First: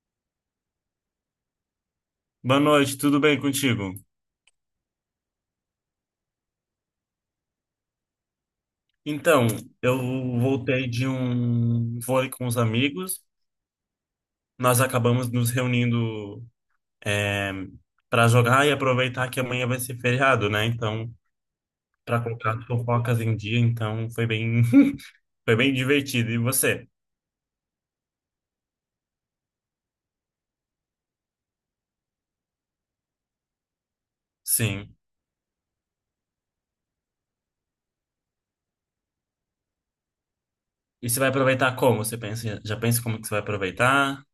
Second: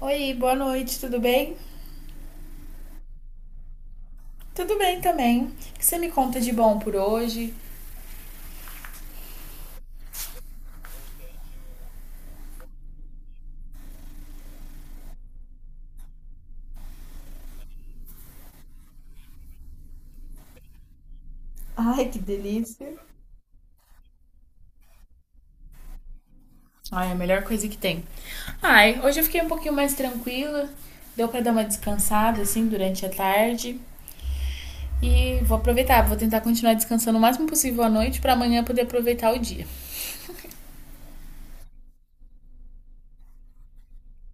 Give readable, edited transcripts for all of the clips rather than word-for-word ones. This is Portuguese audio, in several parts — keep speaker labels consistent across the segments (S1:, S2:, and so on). S1: Oi, boa noite, tudo bem?
S2: Boa noite, tudo bem contigo?
S1: Tudo bem também. O que você me conta de bom por hoje?
S2: Então, eu voltei de um vôlei com os amigos. Nós acabamos nos reunindo para jogar e aproveitar que amanhã vai ser feriado, né? Então,
S1: Ai, que
S2: para colocar as
S1: delícia.
S2: fofocas em dia, então foi bem, foi bem divertido. E você?
S1: Ai, a melhor coisa que tem. Ai, hoje eu fiquei um pouquinho mais tranquila. Deu pra dar uma descansada assim durante a tarde
S2: Sim.
S1: e vou aproveitar, vou tentar continuar descansando o máximo possível à noite pra amanhã poder aproveitar o dia.
S2: E você vai aproveitar como? Já pensa como que você vai aproveitar?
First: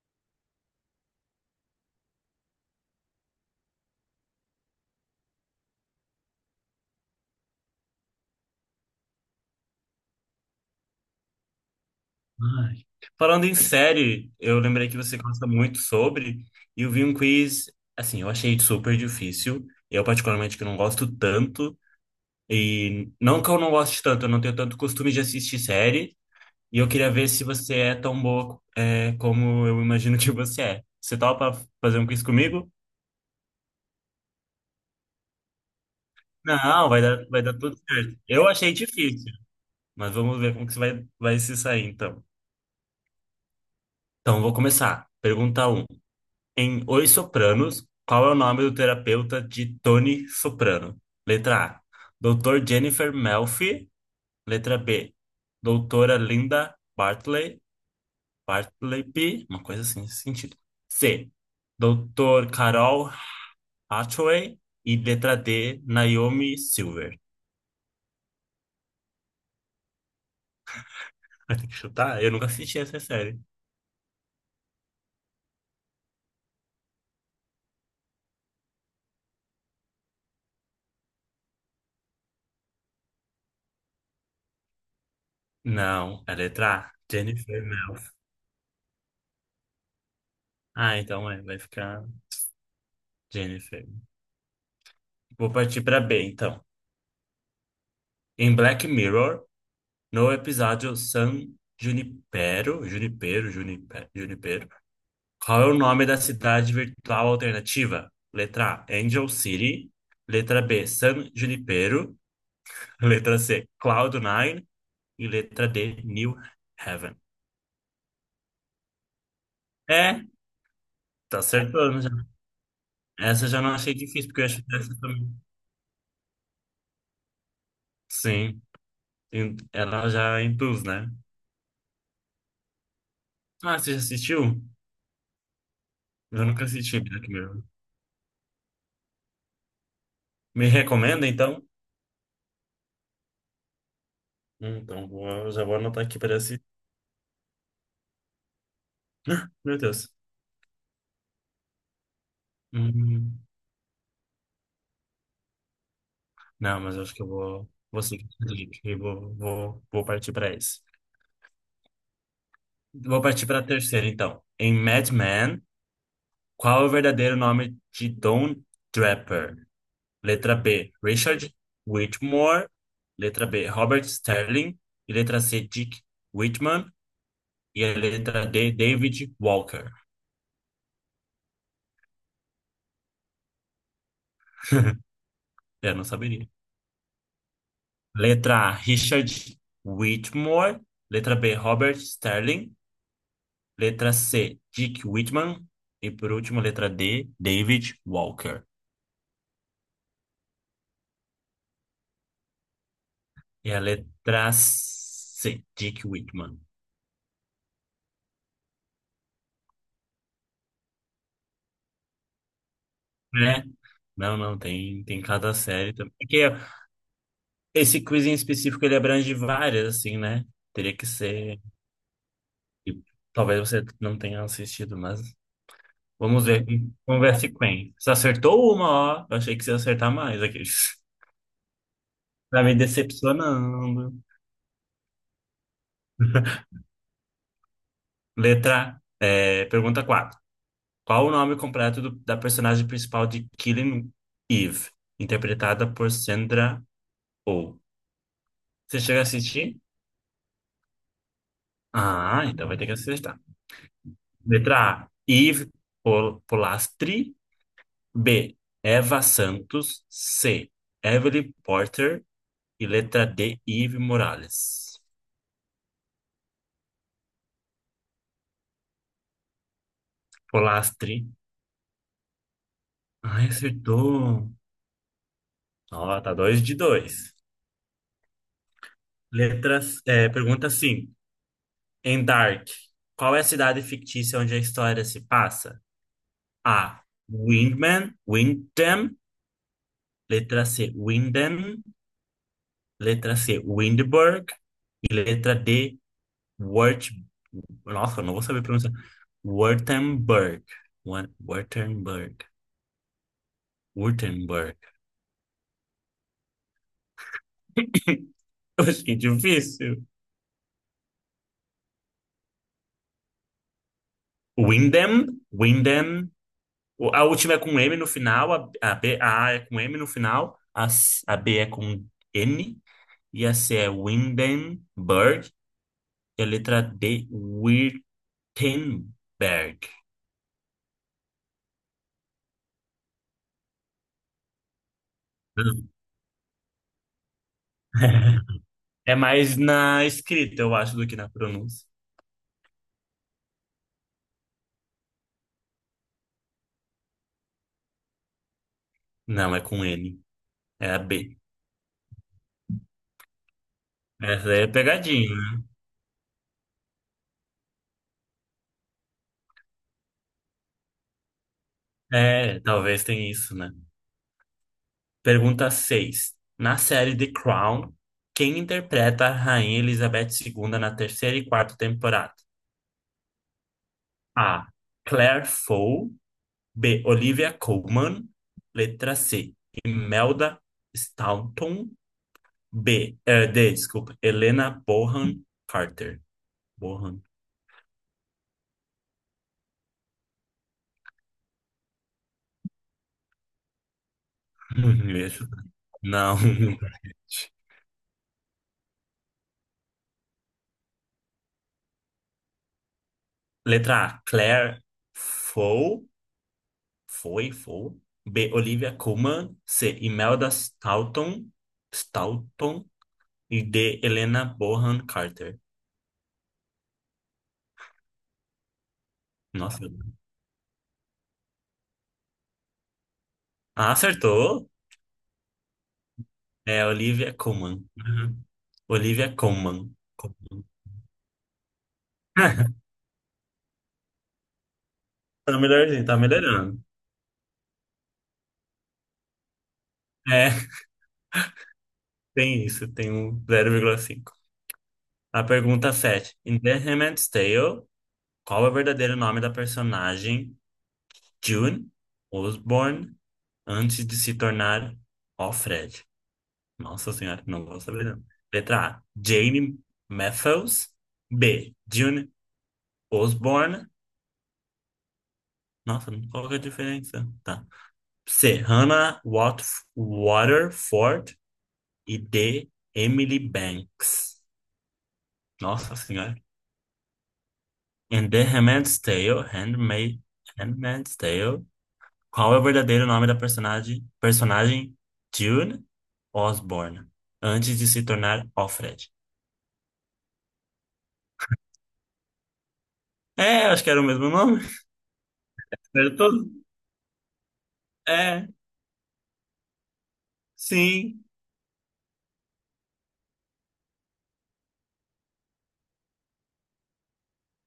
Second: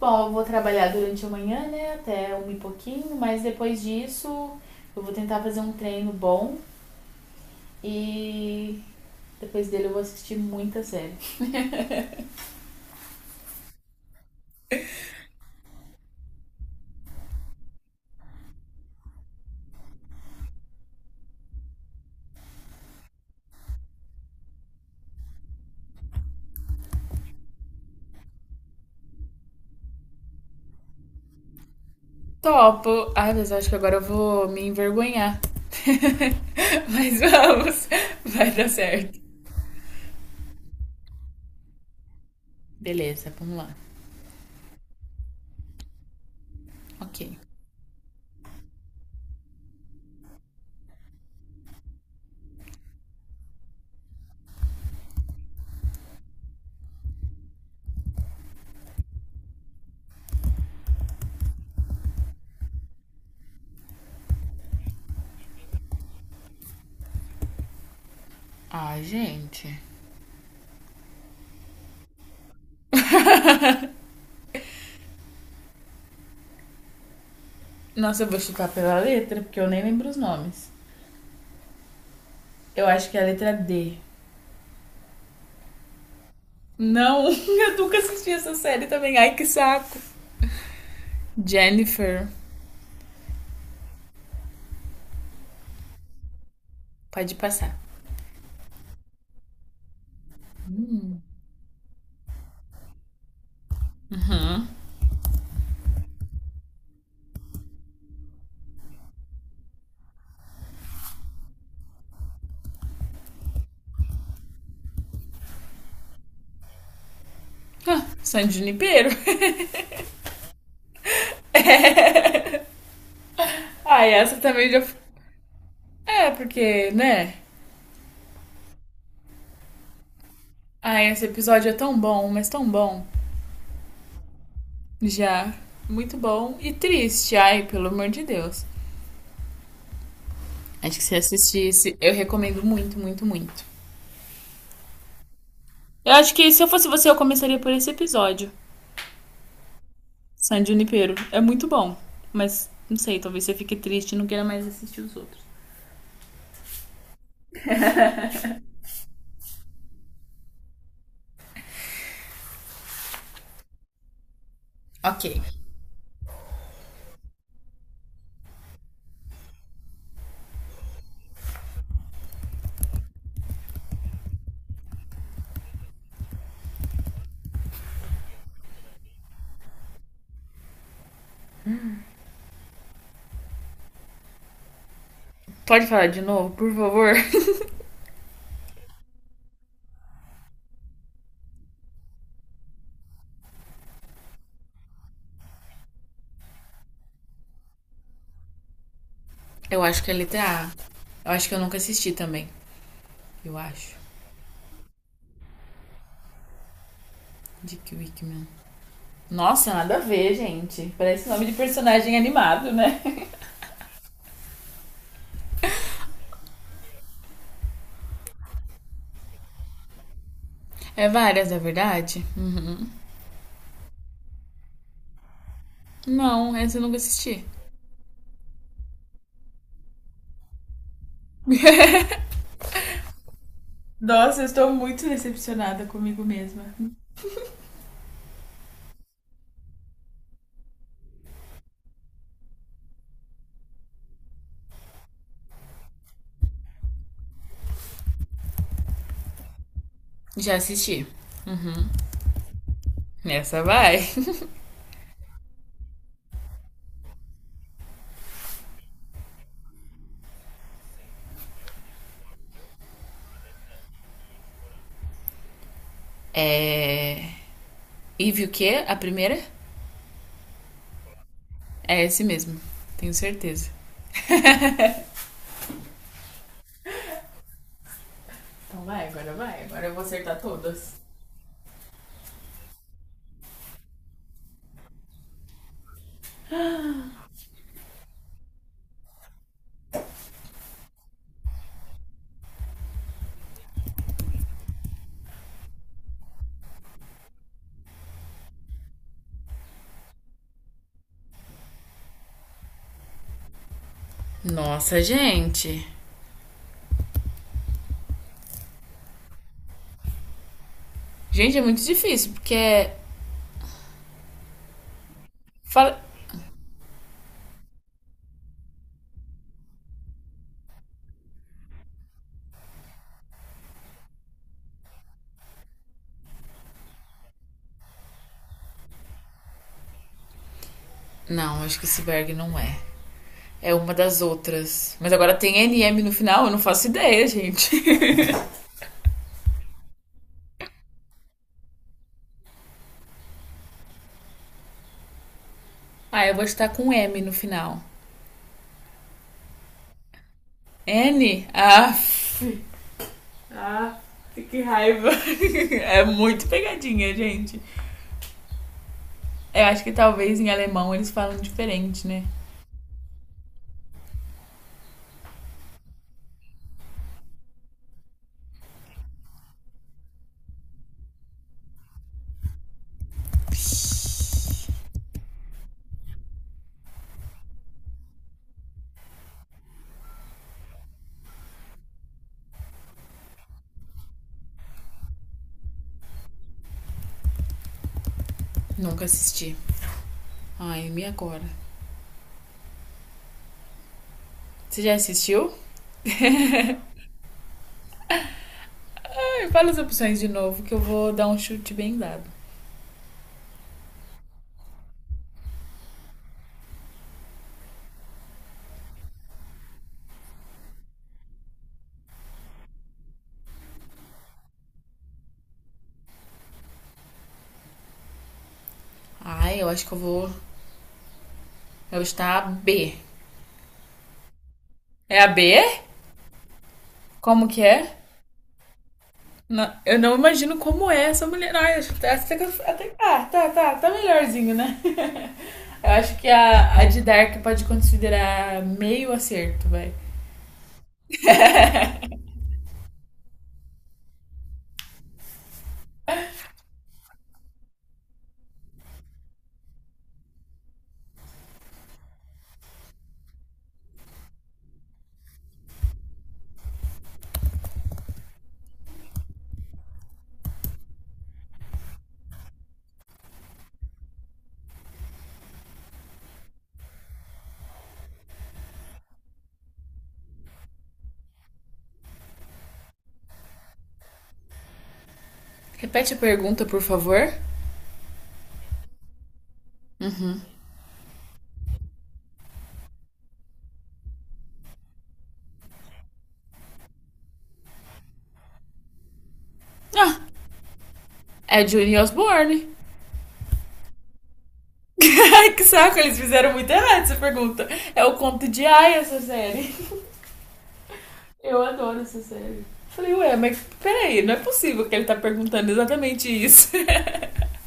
S1: Bom, eu vou trabalhar durante a manhã, né, até um e pouquinho, mas depois disso eu vou tentar fazer um treino bom e depois dele eu vou assistir muita série.
S2: Ai. Falando em série, eu lembrei que você gosta muito sobre, e eu vi um quiz, assim, eu achei super difícil. Eu, particularmente, que não gosto tanto, e não que eu não goste tanto, eu não tenho tanto costume de assistir série, e eu queria ver se você é tão boa, é, como eu imagino que você é. Você topa fazer um quiz comigo?
S1: Topo. Ai, mas eu acho que agora eu vou me envergonhar.
S2: Não, vai
S1: Mas
S2: dar, vai dar tudo
S1: vamos,
S2: certo. Eu
S1: vai dar
S2: achei
S1: certo.
S2: difícil, mas vamos ver como que você vai se sair, então.
S1: Beleza, vamos lá.
S2: Então, vou começar. Pergunta um. Em Os
S1: Ok.
S2: Sopranos, qual é o nome do terapeuta de Tony Soprano? Letra A. Doutor Jennifer Melfi. Letra B. Doutora Linda Bartley. Bartleby. Uma coisa assim, nesse sentido. C. Doutor Carol Hathaway. E letra D. Naomi Silver.
S1: Ai, gente.
S2: Vai ter que chutar? Eu nunca assisti essa série.
S1: Nossa, eu vou chutar pela letra, porque eu nem lembro os nomes. Eu acho que é a letra D.
S2: Não, é letra A.
S1: Não,
S2: Jennifer
S1: eu nunca
S2: Melfi.
S1: assisti essa série também. Ai, que saco.
S2: Ah, então é, vai ficar
S1: Jennifer.
S2: Jennifer. Vou partir para B, então.
S1: Pode passar.
S2: Em Black Mirror. No episódio San Junipero,
S1: Hum,
S2: qual é o nome da cidade virtual alternativa? Letra A, Angel City. Letra B, San Junipero. Letra C, Cloud Nine. E letra D, New Haven.
S1: San Junipero.
S2: É, tá acertando já. Essa eu já não achei
S1: Ai,
S2: difícil,
S1: essa
S2: porque eu achei
S1: também já.
S2: essa também.
S1: É, porque, né?
S2: Sim, ela já induz,
S1: Ai,
S2: né?
S1: esse episódio é tão bom, mas tão bom.
S2: Ah, você já assistiu?
S1: Já. Muito
S2: Eu
S1: bom
S2: nunca
S1: e
S2: assisti Black
S1: triste, ai,
S2: Mirror.
S1: pelo amor de Deus.
S2: Me
S1: Acho que se
S2: recomenda, então?
S1: assistisse, eu recomendo muito, muito, muito.
S2: Então, já vou anotar
S1: Eu
S2: aqui
S1: acho
S2: para
S1: que se
S2: assistir.
S1: eu fosse você, eu começaria por esse episódio.
S2: Ah, meu Deus.
S1: San Junipero. É muito bom. Mas, não sei, talvez
S2: Hum,
S1: você fique triste e não queira mais assistir os outros.
S2: não, mas eu acho que eu vou seguir esse link e vou partir para esse. Vou partir para a terceira, então. Em Mad
S1: Ok.
S2: Men, qual é o verdadeiro nome de Don Draper? Letra B, Richard Whitmore. Letra B, Robert Sterling. E letra C, Dick Whitman. E a letra D, David Walker.
S1: Pode
S2: Eu não
S1: falar de
S2: saberia.
S1: novo, por favor?
S2: Letra A, Richard Whitmore. Letra B, Robert Sterling. Letra C, Dick Whitman. E por último, letra D, David Walker.
S1: Eu acho que é letra A. Eu acho que eu nunca assisti também. Eu
S2: E a
S1: acho.
S2: letra C, Dick Whitman.
S1: Dick Wickman. Nossa, nada a ver, gente. Parece nome de personagem animado, né?
S2: Né? Não, não, tem cada série também. Porque esse quiz em específico, ele abrange várias, assim, né? Teria que
S1: É várias, é
S2: ser...
S1: verdade?
S2: E talvez você não tenha assistido, mas... Vamos
S1: Não,
S2: ver.
S1: essa eu nunca
S2: Vamos ver
S1: assisti.
S2: se quem. Você acertou uma, ó. Eu achei que você ia acertar mais aqui. Tá me decepcionando.
S1: Nossa, eu estou muito decepcionada comigo mesma.
S2: Letra... é, pergunta 4. Qual o nome completo da personagem principal de Killing Eve, interpretada por Sandra Oh? Você chega a assistir?
S1: Já assisti.
S2: Ah, então vai ter que acertar.
S1: Essa vai.
S2: Letra A, Eve Polastri. B, Eva Santos. C, Evelyn Porter. E letra D, Eve Morales.
S1: É. Eve o quê? A primeira?
S2: Polastri.
S1: É esse mesmo. Tenho
S2: Ai,
S1: certeza.
S2: acertou. Ó, tá dois de dois.
S1: Então vai. Agora eu
S2: Letras,
S1: vou
S2: é,
S1: acertar
S2: pergunta
S1: todas.
S2: 5. Em Dark, qual é a cidade fictícia onde a história se passa? A. Windman, Windham. Letra C. Windham. Letra C. Windberg. E letra D. Wurt... Nossa, eu não vou saber pronunciar. Wurtemberg. Wurtemberg. Wurtemberg.
S1: Nossa, gente.
S2: Eu achei difícil.
S1: Gente, é muito difícil, porque é.
S2: Windham.
S1: Fala...
S2: Windham. A última é com M no final. A, B, a A é com M no final. A, a B é com N. E a C é Windenberg. É a letra D, Wittenberg.
S1: Não, acho que esse Berg não é. É uma das outras. Mas agora tem N
S2: Hum.
S1: M no final, eu não faço ideia, gente.
S2: É mais na escrita, eu acho, do que na pronúncia.
S1: Ah, eu vou estar com M no final.
S2: Não, é com N. É a B.
S1: N? Ah, ah,
S2: Essa
S1: que
S2: aí é
S1: raiva.
S2: pegadinha, né?
S1: É muito pegadinha, gente. Eu acho que talvez em alemão eles falam diferente, né?
S2: É, talvez tenha isso, né? Pergunta seis. Na série The Crown, quem interpreta a Rainha Elizabeth II na terceira e quarta temporada? A. Claire Foy. B. Olivia Colman. Letra C. Imelda Staunton. B, D, desculpa. Helena Bonham Carter. Bonham.
S1: Nunca assisti. Ai, me agora. Você já
S2: Isso.
S1: assistiu?
S2: Não.
S1: Fala as opções de novo que eu vou dar um chute bem dado.
S2: Letra A, Claire Foy. Foy. B, Olivia Colman. C, Imelda Staunton. Staunton. E D, Helena Bonham Carter.
S1: Ai, eu acho
S2: Nossa.
S1: que eu vou. Eu estar a B.
S2: Ah, acertou.
S1: É a B?
S2: É Olivia
S1: Como que
S2: Colman.
S1: é?
S2: Uhum. Olivia
S1: Não,
S2: Colman.
S1: eu não imagino
S2: Colman.
S1: como é essa mulher. Ai, acho que essa que eu- Até. Ah, tá, tá. Tá melhorzinho, né?
S2: Tá
S1: Eu
S2: melhorzinho,
S1: acho
S2: tá
S1: que a,
S2: melhorando.
S1: a de Dark pode considerar meio acerto, vai.
S2: É, tem isso, tem um 0,5. A pergunta 7. Em The Handmaid's Tale, qual é o verdadeiro nome da personagem June Osborne antes de se tornar Alfred? Nossa senhora, não vou saber não. Letra A, Jane Matthews. B, June Osborne. Nossa, qual que é a diferença? Tá. C, Hannah Waterford. E D, Emily Banks. Nossa
S1: Repete a
S2: senhora.
S1: pergunta, por favor.
S2: In The Handmaid's Tale, Handmaid's Tale, qual é o verdadeiro nome da personagem June Osborne, antes de se tornar Alfred?
S1: Ah, é Johnny Osborne.
S2: É, acho que era o mesmo nome.
S1: Que saco, eles
S2: Acertou?
S1: fizeram muito errado essa pergunta. É o conto
S2: É,
S1: de Ai essa série.
S2: sim.
S1: Eu adoro essa série. Falei, ué, mas peraí, não é possível que ele tá perguntando exatamente isso.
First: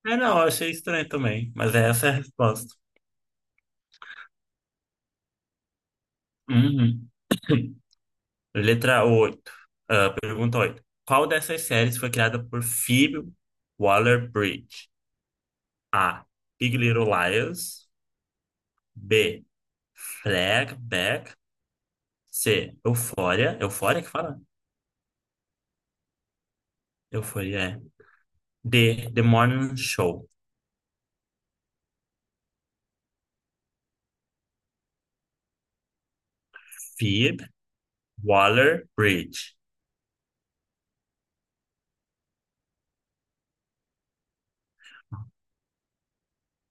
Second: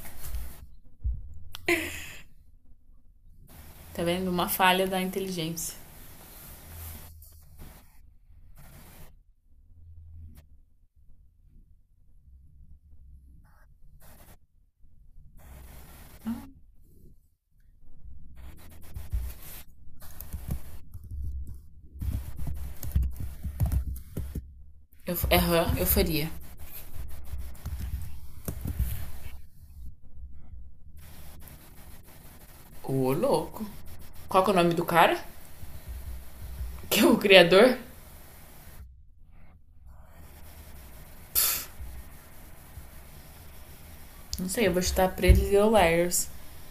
S2: É, não, eu achei estranho também, mas essa é a resposta.
S1: Tá vendo? Uma falha da inteligência.
S2: Uhum. Letra 8. Pergunta 8. Qual dessas séries foi criada por Phoebe Waller-Bridge? A. Big Little Liars. B. Fleabag. C. Euphoria. Euphoria que fala?
S1: Aham, eu faria.
S2: Eu fui, é. The Morning Show.
S1: Ô, louco. Qual que é o nome do cara? Que é o
S2: Phoebe
S1: criador?
S2: Waller-Bridge.
S1: Não sei, eu vou chutar Pretty Little Liars.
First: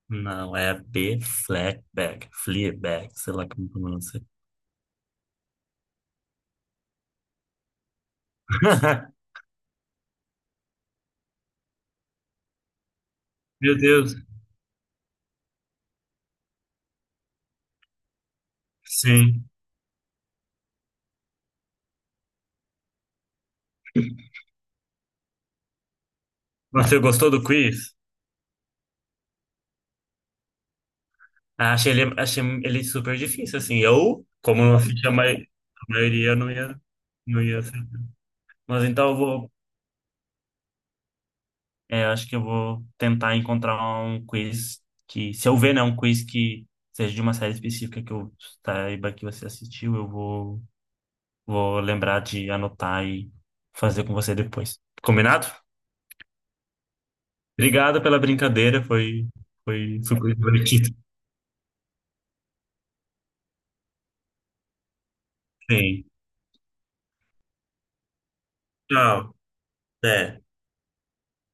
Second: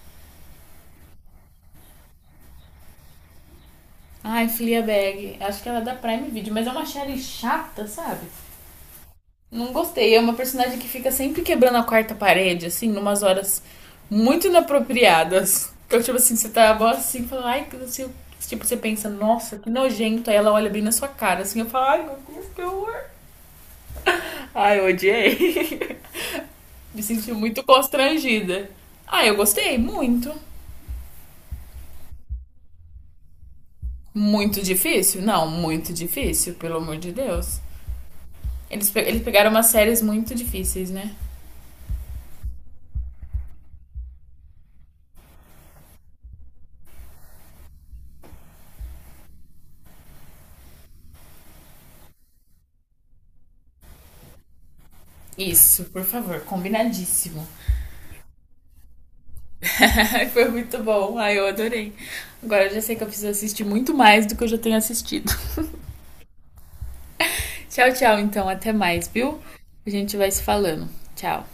S2: Não, é B. Fleabag. Fleabag, sei lá como pronuncia.
S1: Ai, Fleabag. Acho que ela é da Prime Video, mas é uma série chata, sabe? Não gostei. É uma personagem que fica sempre quebrando a quarta parede, assim, numas horas
S2: Meu Deus.
S1: muito inapropriadas. Então, tipo assim, você tá mó assim, fala, ai, que não sei o que. Tipo, você pensa,
S2: Sim.
S1: nossa, que nojento. Aí ela olha bem na sua cara, assim, eu falo, ai, meu Deus, que horror. Ai, eu odiei.
S2: Você
S1: Me
S2: gostou
S1: senti
S2: do
S1: muito
S2: quiz?
S1: constrangida. Ah, eu gostei, muito.
S2: Ah, achei ele super difícil, assim. Eu,
S1: Muito
S2: como não assisti
S1: difícil? Não,
S2: a
S1: muito
S2: maioria, não
S1: difícil, pelo
S2: ia,
S1: amor de
S2: não
S1: Deus.
S2: ia ser. Mas então eu
S1: Eles pegaram
S2: vou...
S1: umas séries muito difíceis, né?
S2: É, acho que eu vou tentar encontrar um quiz que... Se eu ver, né, um quiz que seja de uma série específica que eu saiba que você assistiu, eu vou... Vou lembrar de anotar e fazer com você depois. Combinado?
S1: Isso, por favor, combinadíssimo.
S2: Obrigado pela brincadeira, foi
S1: Ai,
S2: super
S1: foi muito
S2: divertido.
S1: bom. Ai, eu adorei. Agora eu já sei que eu preciso assistir muito mais do que eu já tenho assistido.
S2: Sim.
S1: Tchau, tchau, então. Até mais,
S2: Tchau.
S1: viu? A gente vai se
S2: Até.
S1: falando. Tchau.